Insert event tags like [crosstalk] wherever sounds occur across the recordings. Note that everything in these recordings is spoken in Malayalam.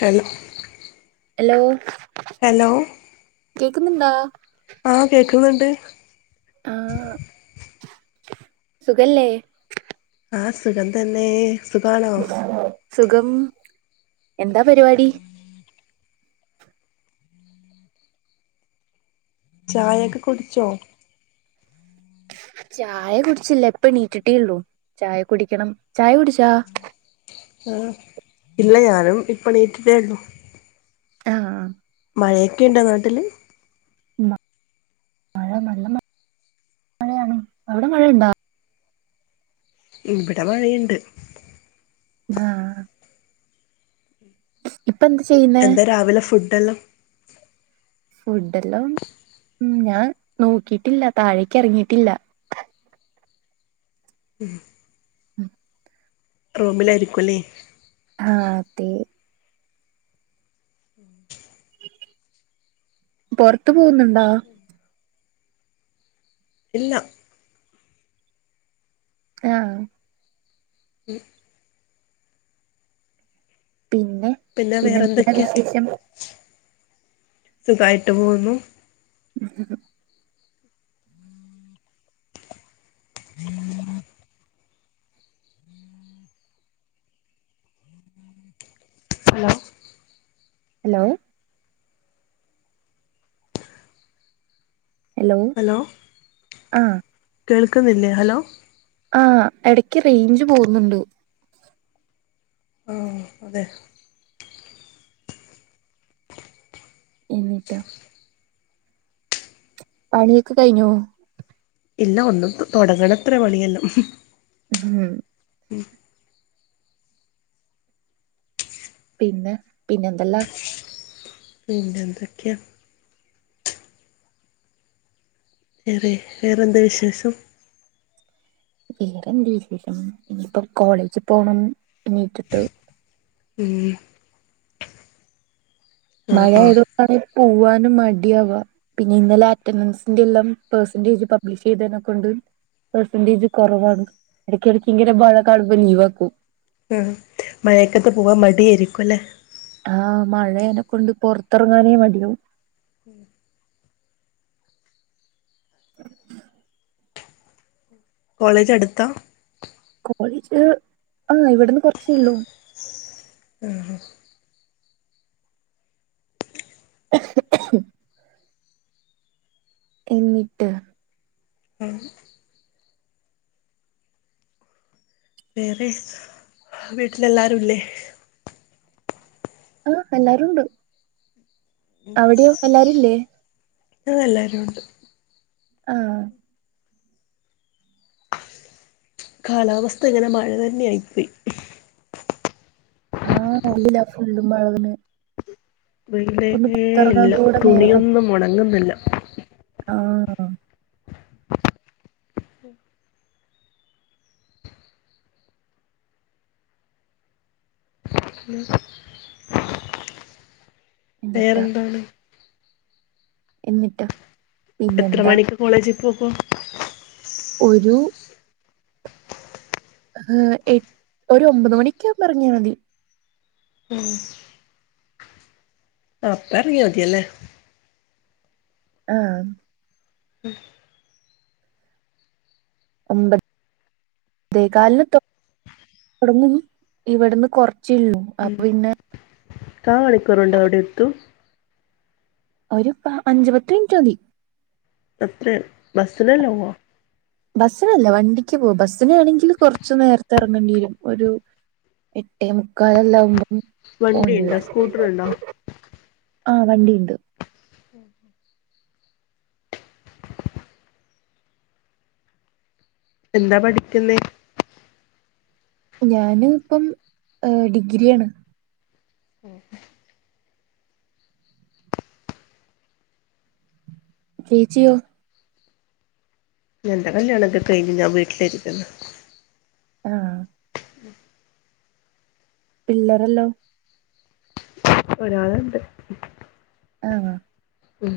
ഹലോ എലോ ഹലോ കേക്ക്ന്നുണ്ടോ ആഹ് കേക്ക്ന്ന്ണ്ട് ആഹ് സുഖല്ലേ ആഹ് സുഖ തന്നെ സുഖാണോ സുഖം എന്താ പരിവാടി ചായക്കെ കുട്ച്ചോ ചായ കുട്ച്ചില്ല ഇപ്പണീറ്റിട്ടേ ഒള്ളൂ ചായ കുടിക്കണം ചായ കുട്ച്ചോ ആ ഇല്ല ഞാനും ഇപ്പണീറ്റിട്ടേ ഒള്ളൂ ആഹ് മയൊക്കെ ഇണ്ടോ നാട്ട്ല് മ മഴ നല്ല മ മഴയാണ് അവ്ടെ മഴണ്ടാ ഇവ്ടെ മഴയ്ണ്ട് ആഹ് ഇപ്പ എന്ത് ചെയ്യ്ന് എന്താ രാവ്ലെ ഫുഡ്ല്ലാം ഫുഡല്ലോ ഉമ് ഞാൻ നോക്കിട്ട്ല്ല താഴേക്ക് എറ്ങ്ങിട്ടില്ല മ് [inaudible] റുംലായിരിക്കുല്ലേ ആഹ് അതെ [inaudible] പൊറ്ത്ത് പോവ്ന്നുണ്ടോ ഇല്ലാ ആഹ് മ് പിന്നെ പിന്നെ എന്താ വിശേഷം സുഖായ്ട്ട് പോവുന്നു [unintelligible] [unintelligible] അലോ ഹലോ ഹലോ ആഹ് കേള്ക്ക്ന്ന്ല്ലേ ഹലോ ആഹ് എട്ക്ക് റേയ്ഞ്ച് പോവുന്ന്ണ്ട് ആഹ് അതെ എന്നിട്ടോ പണിക്കെ കഴിഞ്ഞോ ഇല്ല ഒന്നു തൊടങ്ങണത്ര പണിയെല്ലാം ഉം പിന്നെ പിന്നെയെന്തല്ലാം - പിന്നെ എന്തെക്കെയാ വേറെ വേറെ എന്ത്‌ വിശേഷം വേറെന്ത് വിശേഷം ഇനിയിപ്പോ കോളേജ് പോണം എണിറ്റ്ട്ട് ഉം ആ മഴ ആ ആയതുകൊണ്ട് എവിടെയും പോവാനും മടിയാവുവ പിന്നെ ഇന്നലെ അറ്റൻഡൻസിന്റെ എല്ലം പേർസന്റേജ് പബ്ലിഷ് ചെയ്തെനക്കൊണ്ട്- പെർസെന്റേജ് കൊറവാണ് ഇടയ്ക്കിടയ്ക്ക് ഇങ്ങനെ ബാ [unintelligible] ഴ കാണുമ്പ ലീവാക്കും ആ മഴയക്കത്ത് പോവാൻ മടിയായിരിക്കും അല്ലേ? ആഹ് മഴേനെ കൊണ്ട് പൊറത്തിറങ്ങാനേ മടി ആവും [inaudible] കോളേജ് അടുത്താ കോളേജ് ആഹ് ഇവിടുന്ന് കൊ റച്ചേയുള്ളൂ ആഹ് എന്നിട്ട് ആഹ് വേറെ വീട്ടിലെല്ലാരു ഇല്ലേ? ആഹ് എല്ലാരുണ്ട് അവിടെയോ എല്ലാരും ഇല്ലേ ആഹ് എല്ലാരും ഉണ്ട് ആഹ് കാലാവസ്ഥ ഇങ്ങനെ മഴ തന്നെ ആയി പോയി ആഹ് ഉള്ളിലാ ഫുള്ളും മഴ തന്നെയാ വെയിൽ രേഖയെ ഇല്ല കൂടെ നേരെ പറ്റി തുണിയൊന്നും ഒണങ്ങുന്നില്ല ആഹ് [inaudible] വേറെ എന്നിട്ടാ എന്തുവാണ് എന്നിട്ട് എത്ര മണിക്ക് കോളേജിൽ പോകും? ഒരു- എട് ഒരു ഒമ്പത് മണിക്കാവുമ്പോ എറങ്ങിയാ മതി ഉം അപ്പ എറങ്ങിയ മതിയല്ലേ ആഹ് ഉം [inaudible] കണ്ട് പത്തേ കാലിന് തൊടങ്ങും ഇവിടുന്ന് കൊറച്ചേ ഉള്ളൂ ഉം കാ മണിക്കൂറ് കൊണ്ട് അവിടെ എത്തും ഒരു പ അഞ്ച് പത്ത് മിനിറ്റ് മതി അത്രേയുള്ളൂ ബസ്സിനല്ലേ പോവാ? ബസ്സിനല്ല വണ്ടിക്കെ പോകു ബസ്സിനാണെങ്കി കൊറച്ചു നേരത്തെ എറങ്ങണ്ടി വരും ഒരു എട്ടേ മുക്കാല് അല്ല ഒൻപതു - ഓ വണ്ടി ഉണ്ടോ വരും സ്കൂട്ടർ ഉണ്ടോ ആഹ് വണ്ടിയിണ്ട് ഉം എന്താ പഠിക്കുന്നേ ഞാന് പ്പം ഡിഗ്രിയാണ് ഓഹ് ചേച്ചിയോ എന്റെ കല്യാണൊക്കെ കഴിഞ്ഞ് ഞാൻ വീട്ടിലിരിക്കുന്നു ആഹ് ഉം പിള്ളറെല്ലോ ഒരാളിണ്ട് ആണോ? ഉം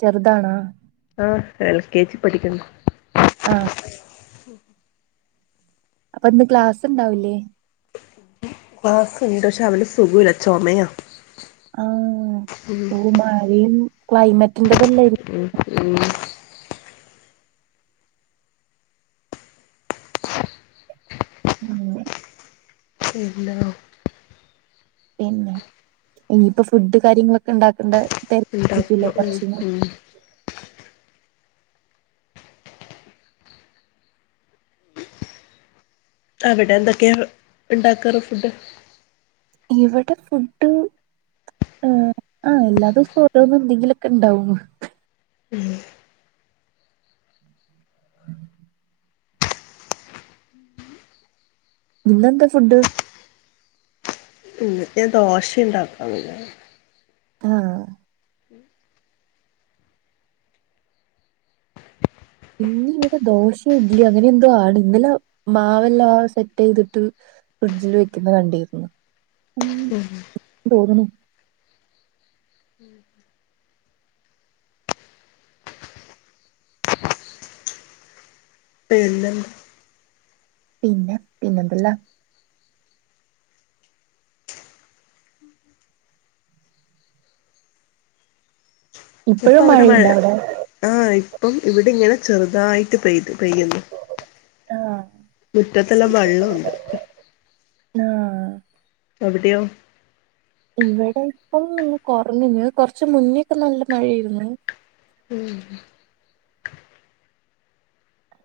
ചെറുതാണാ ആഹ് എൽ കെ ജി പഠിക്കുന്നു ആഹ് അപ്പൊ ഇന്ന് ക്ലാസ്ണ്ടാവില്ലേ? ക്ലാസ്സുണ്ട് ക്ഷെ അവന് സുഖല്ല ചൊമയാ ആഹ് ഓ മഴയും ക്ലൈമറ്റിന്റെതല്ലായിരി ഉം ഉം ഉം ണ്ടോ പിന്നെ ഇനിയിപ്പോ ഫുഡ് കാര്യങ്ങളൊക്കെ ഉണ്ടാക്കണ്ട തെരക്കയ്ക്കുല്ലേ ഉണ്ടാക്കണം ഉം കൊറച്ചയ്ഞാ ഉം അവിടെ എന്തൊക്കെയാ ഉണ്ടാക്കാറ് ഫുഡ് ഇവിടെ ഫുഡ് ആഹ് എല്ലാ ദിവസവും ഓരോന്നും എന്തെങ്കിലുക്കെ ഉണ്ടാവു ഉം ഉം ഇന്നെന്താ ഫുഡ് ന്ന് ഞാൻ ദോശണ്ടാക്കാന്ന് ആഹ് ഇന്ന് ഇവിടെ ദോഷോ ഇഡ്ലിയോ അങ്ങനെ എന്തോ ആണ് ഇന്നലെ മാവെല്ലാം സെറ്റയ്തിട്ട് ഫ്രിഡ്ജിൽ വെക്കുന്നത് കണ്ടിരുന്നു ഉം തോന്ന്ണ് ഉം പെര്ന്തല്ല് പിന്നെ പിന്നെന്തല്ല ഇപ്പ ഇപ്പഴും അവിടെ മഴ മഴയുണ്ടോ അവിടെ ആഹ് ഇപ്പം ഇവിടെ ഇങ്ങനെ ചെറുതായിട്ട് പെയതു പെയ്യുന്നു ആഹ് മുറ്റത്തെല്ലാം വെള്ളംണ്ട് ആഹ് അവിടെയോ ഇവിടെപ്പം ഒന്ന് കൊറഞ്ഞു കൊറച്ച് മുന്നെക്കെ നല്ല മഴായിരുന്നു ഉം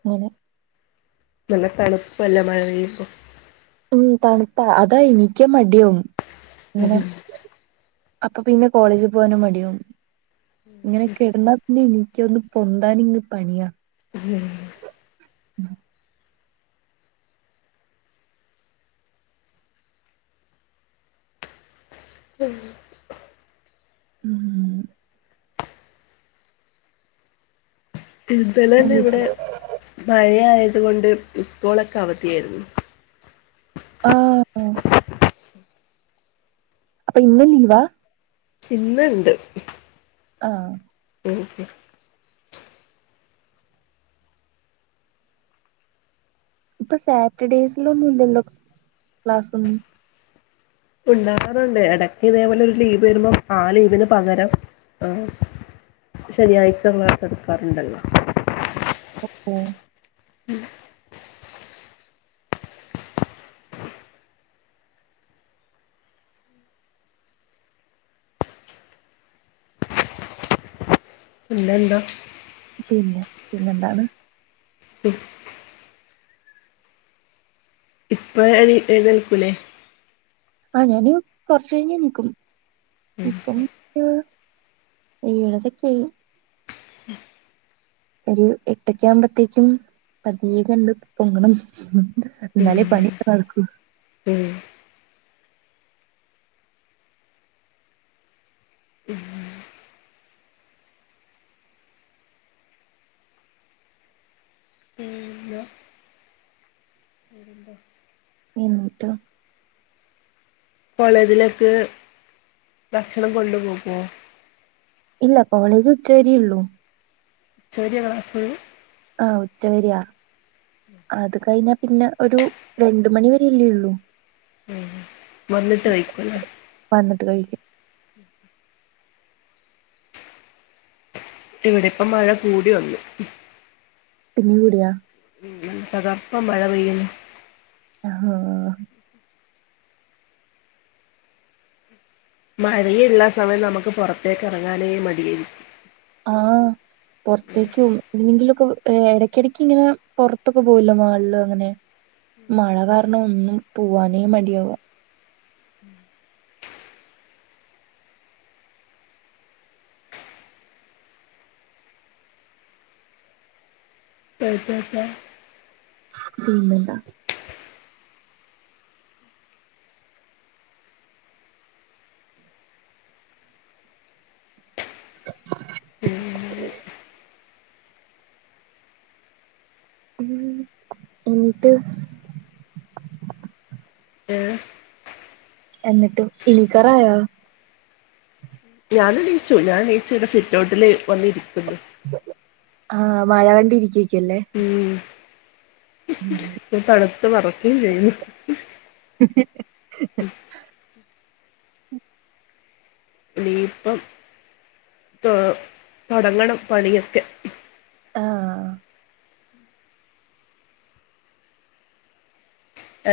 ങ്ങനെ നല്ല തണുപ്പല്ലെ മഴ പെയ്യുമ്പോ ഉം തണുപ്പാ അതാ എനിക്കും മടിയാവും ഇങ്ങനെ. അപ്പൊ പിന്നെ കോളേജിൽ പോകാനും മടിയാവും. ഇങ്ങനെ കെട്ന്നാ പിന്നെ എനിക്കൊന്ന് പൊന്താനിങ്ങ് പണിയാ. [unintelligible] ഉം. ഉം. ഇന്തലെ തന്നെ ഇവിടെ എണീറ്റില്ലേ മഴയായത് കൊണ്ട് ഇസ്കൂളൊക്കെ അവധിയായിരുന്നു. ആഹ്. അപ്പൊ ഇന്നും ലീവാ? ഇന്ന് ണ്ട്. ആഹ്. [unintelligible] ഇപ്പൊ സാറ്റർഡേയ്സിലൊന്നും ഇല്ലല്ലോ ക്ലാസ്സൊന്നും? ഉണ്ടാവാറുണ്ട് എടക്ക് ഇതേപോലെ ഒരു ലീവ് വരുമ്പോം ആ ലീവിന് പകരം ആഹ്. ശെനിയാഴ്ച ക്ലാസ് എടുക്കാറുണ്ടല്ലോ. ഓഹൊ. ഉം പിന്നെന്താ? പിന്നെ പിന്നെന്താണ്? ഉം ഇപ്പ എണി എഴുന്നേൽക്കൂല്ലേ? ആഹ് ഞാന് കൊറച്ച് കഴിഞ്ഞ് എണീക്കും. ഇപ്പം ഒരു ഏഴരൊക്കായി. ഒരു എട്ടൊക്കെ ആവുമ്പത്തേക്കും പതിയെ കണ്ട് പൊങ്ങണം. ഉം ഇന്നാലേ പണി ഒക്കെ നടക്കൂ. ഉം. പിന്നെ എണീറ്റോ കോളേജിലേക്ക് ഭക്ഷണം കൊണ്ടു പോകോ? ഇല്ല കോളേജ് ഉച്ച വരെ ഉള്ളൂ. ഉച്ച വര്യാ ക്ലാസ്? ആഹ് ഉച്ച വര്യാ. അത് കഴിഞ്ഞാ പിന്നെ ഒരു രണ്ട് മണി വരെ അല്ലേ ള്ളൂ. ഉം. വന്നിട്ട് കഴിക്കു ല്ലേ. വന്നിട്ട് കഴിക്കും. ഇവടിപ്പം മഴ കൂടി വന്ന്. പിന്നിം കൂടിയാ? ഉം നല്ല തകർപ്പം മഴ പെയ്യ്ണ്. ആഹ് ഹാ. മഴയ്ള്ളാ സമയം നമുക്ക് പുറത്തേക്ക് ഇറങ്ങാനേ മടിയായി ആഹ്. പുറത്തേക്കും എന്തിനെങ്കിലൊക്കെ എടയ്ക്കിടക്ക് ഇങ്ങനെ പുറത്തൊക്കെ പോവൊല്ലോ മാളില് അങ്ങനെ. മഴ കാരണം ഒന്നും പോവാനേ മടിയാവാ. [unintelligible] [unintelligible] ഉം എന്നിട്ട് [inaudible] എന്നിട്ട് ഇണിക്കറായോ ഞാാനണീച്ചു ഞാൻ എണീറ്റ് ഇവിടെ സിറ്റ് ഔട്ടിൽ വന്നിരിക്കുന്നു ആഹ് മഴ കണ്ടി ഇരിക്കക്കല്ലേ ഉം ഉം [inaudible] തണുത്ത് വിറക്കും ചെയ്യും [unintelligible] ഇപ്പം ആഹ് തുടങ്ങണം പണിയൊക്കെ ആഹ്‌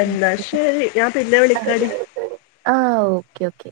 എന്നാ ശരി ഞാൻ പിന്നെ വിളിക്കാടി ആഹ് ഓക്കേ ഓക്കേ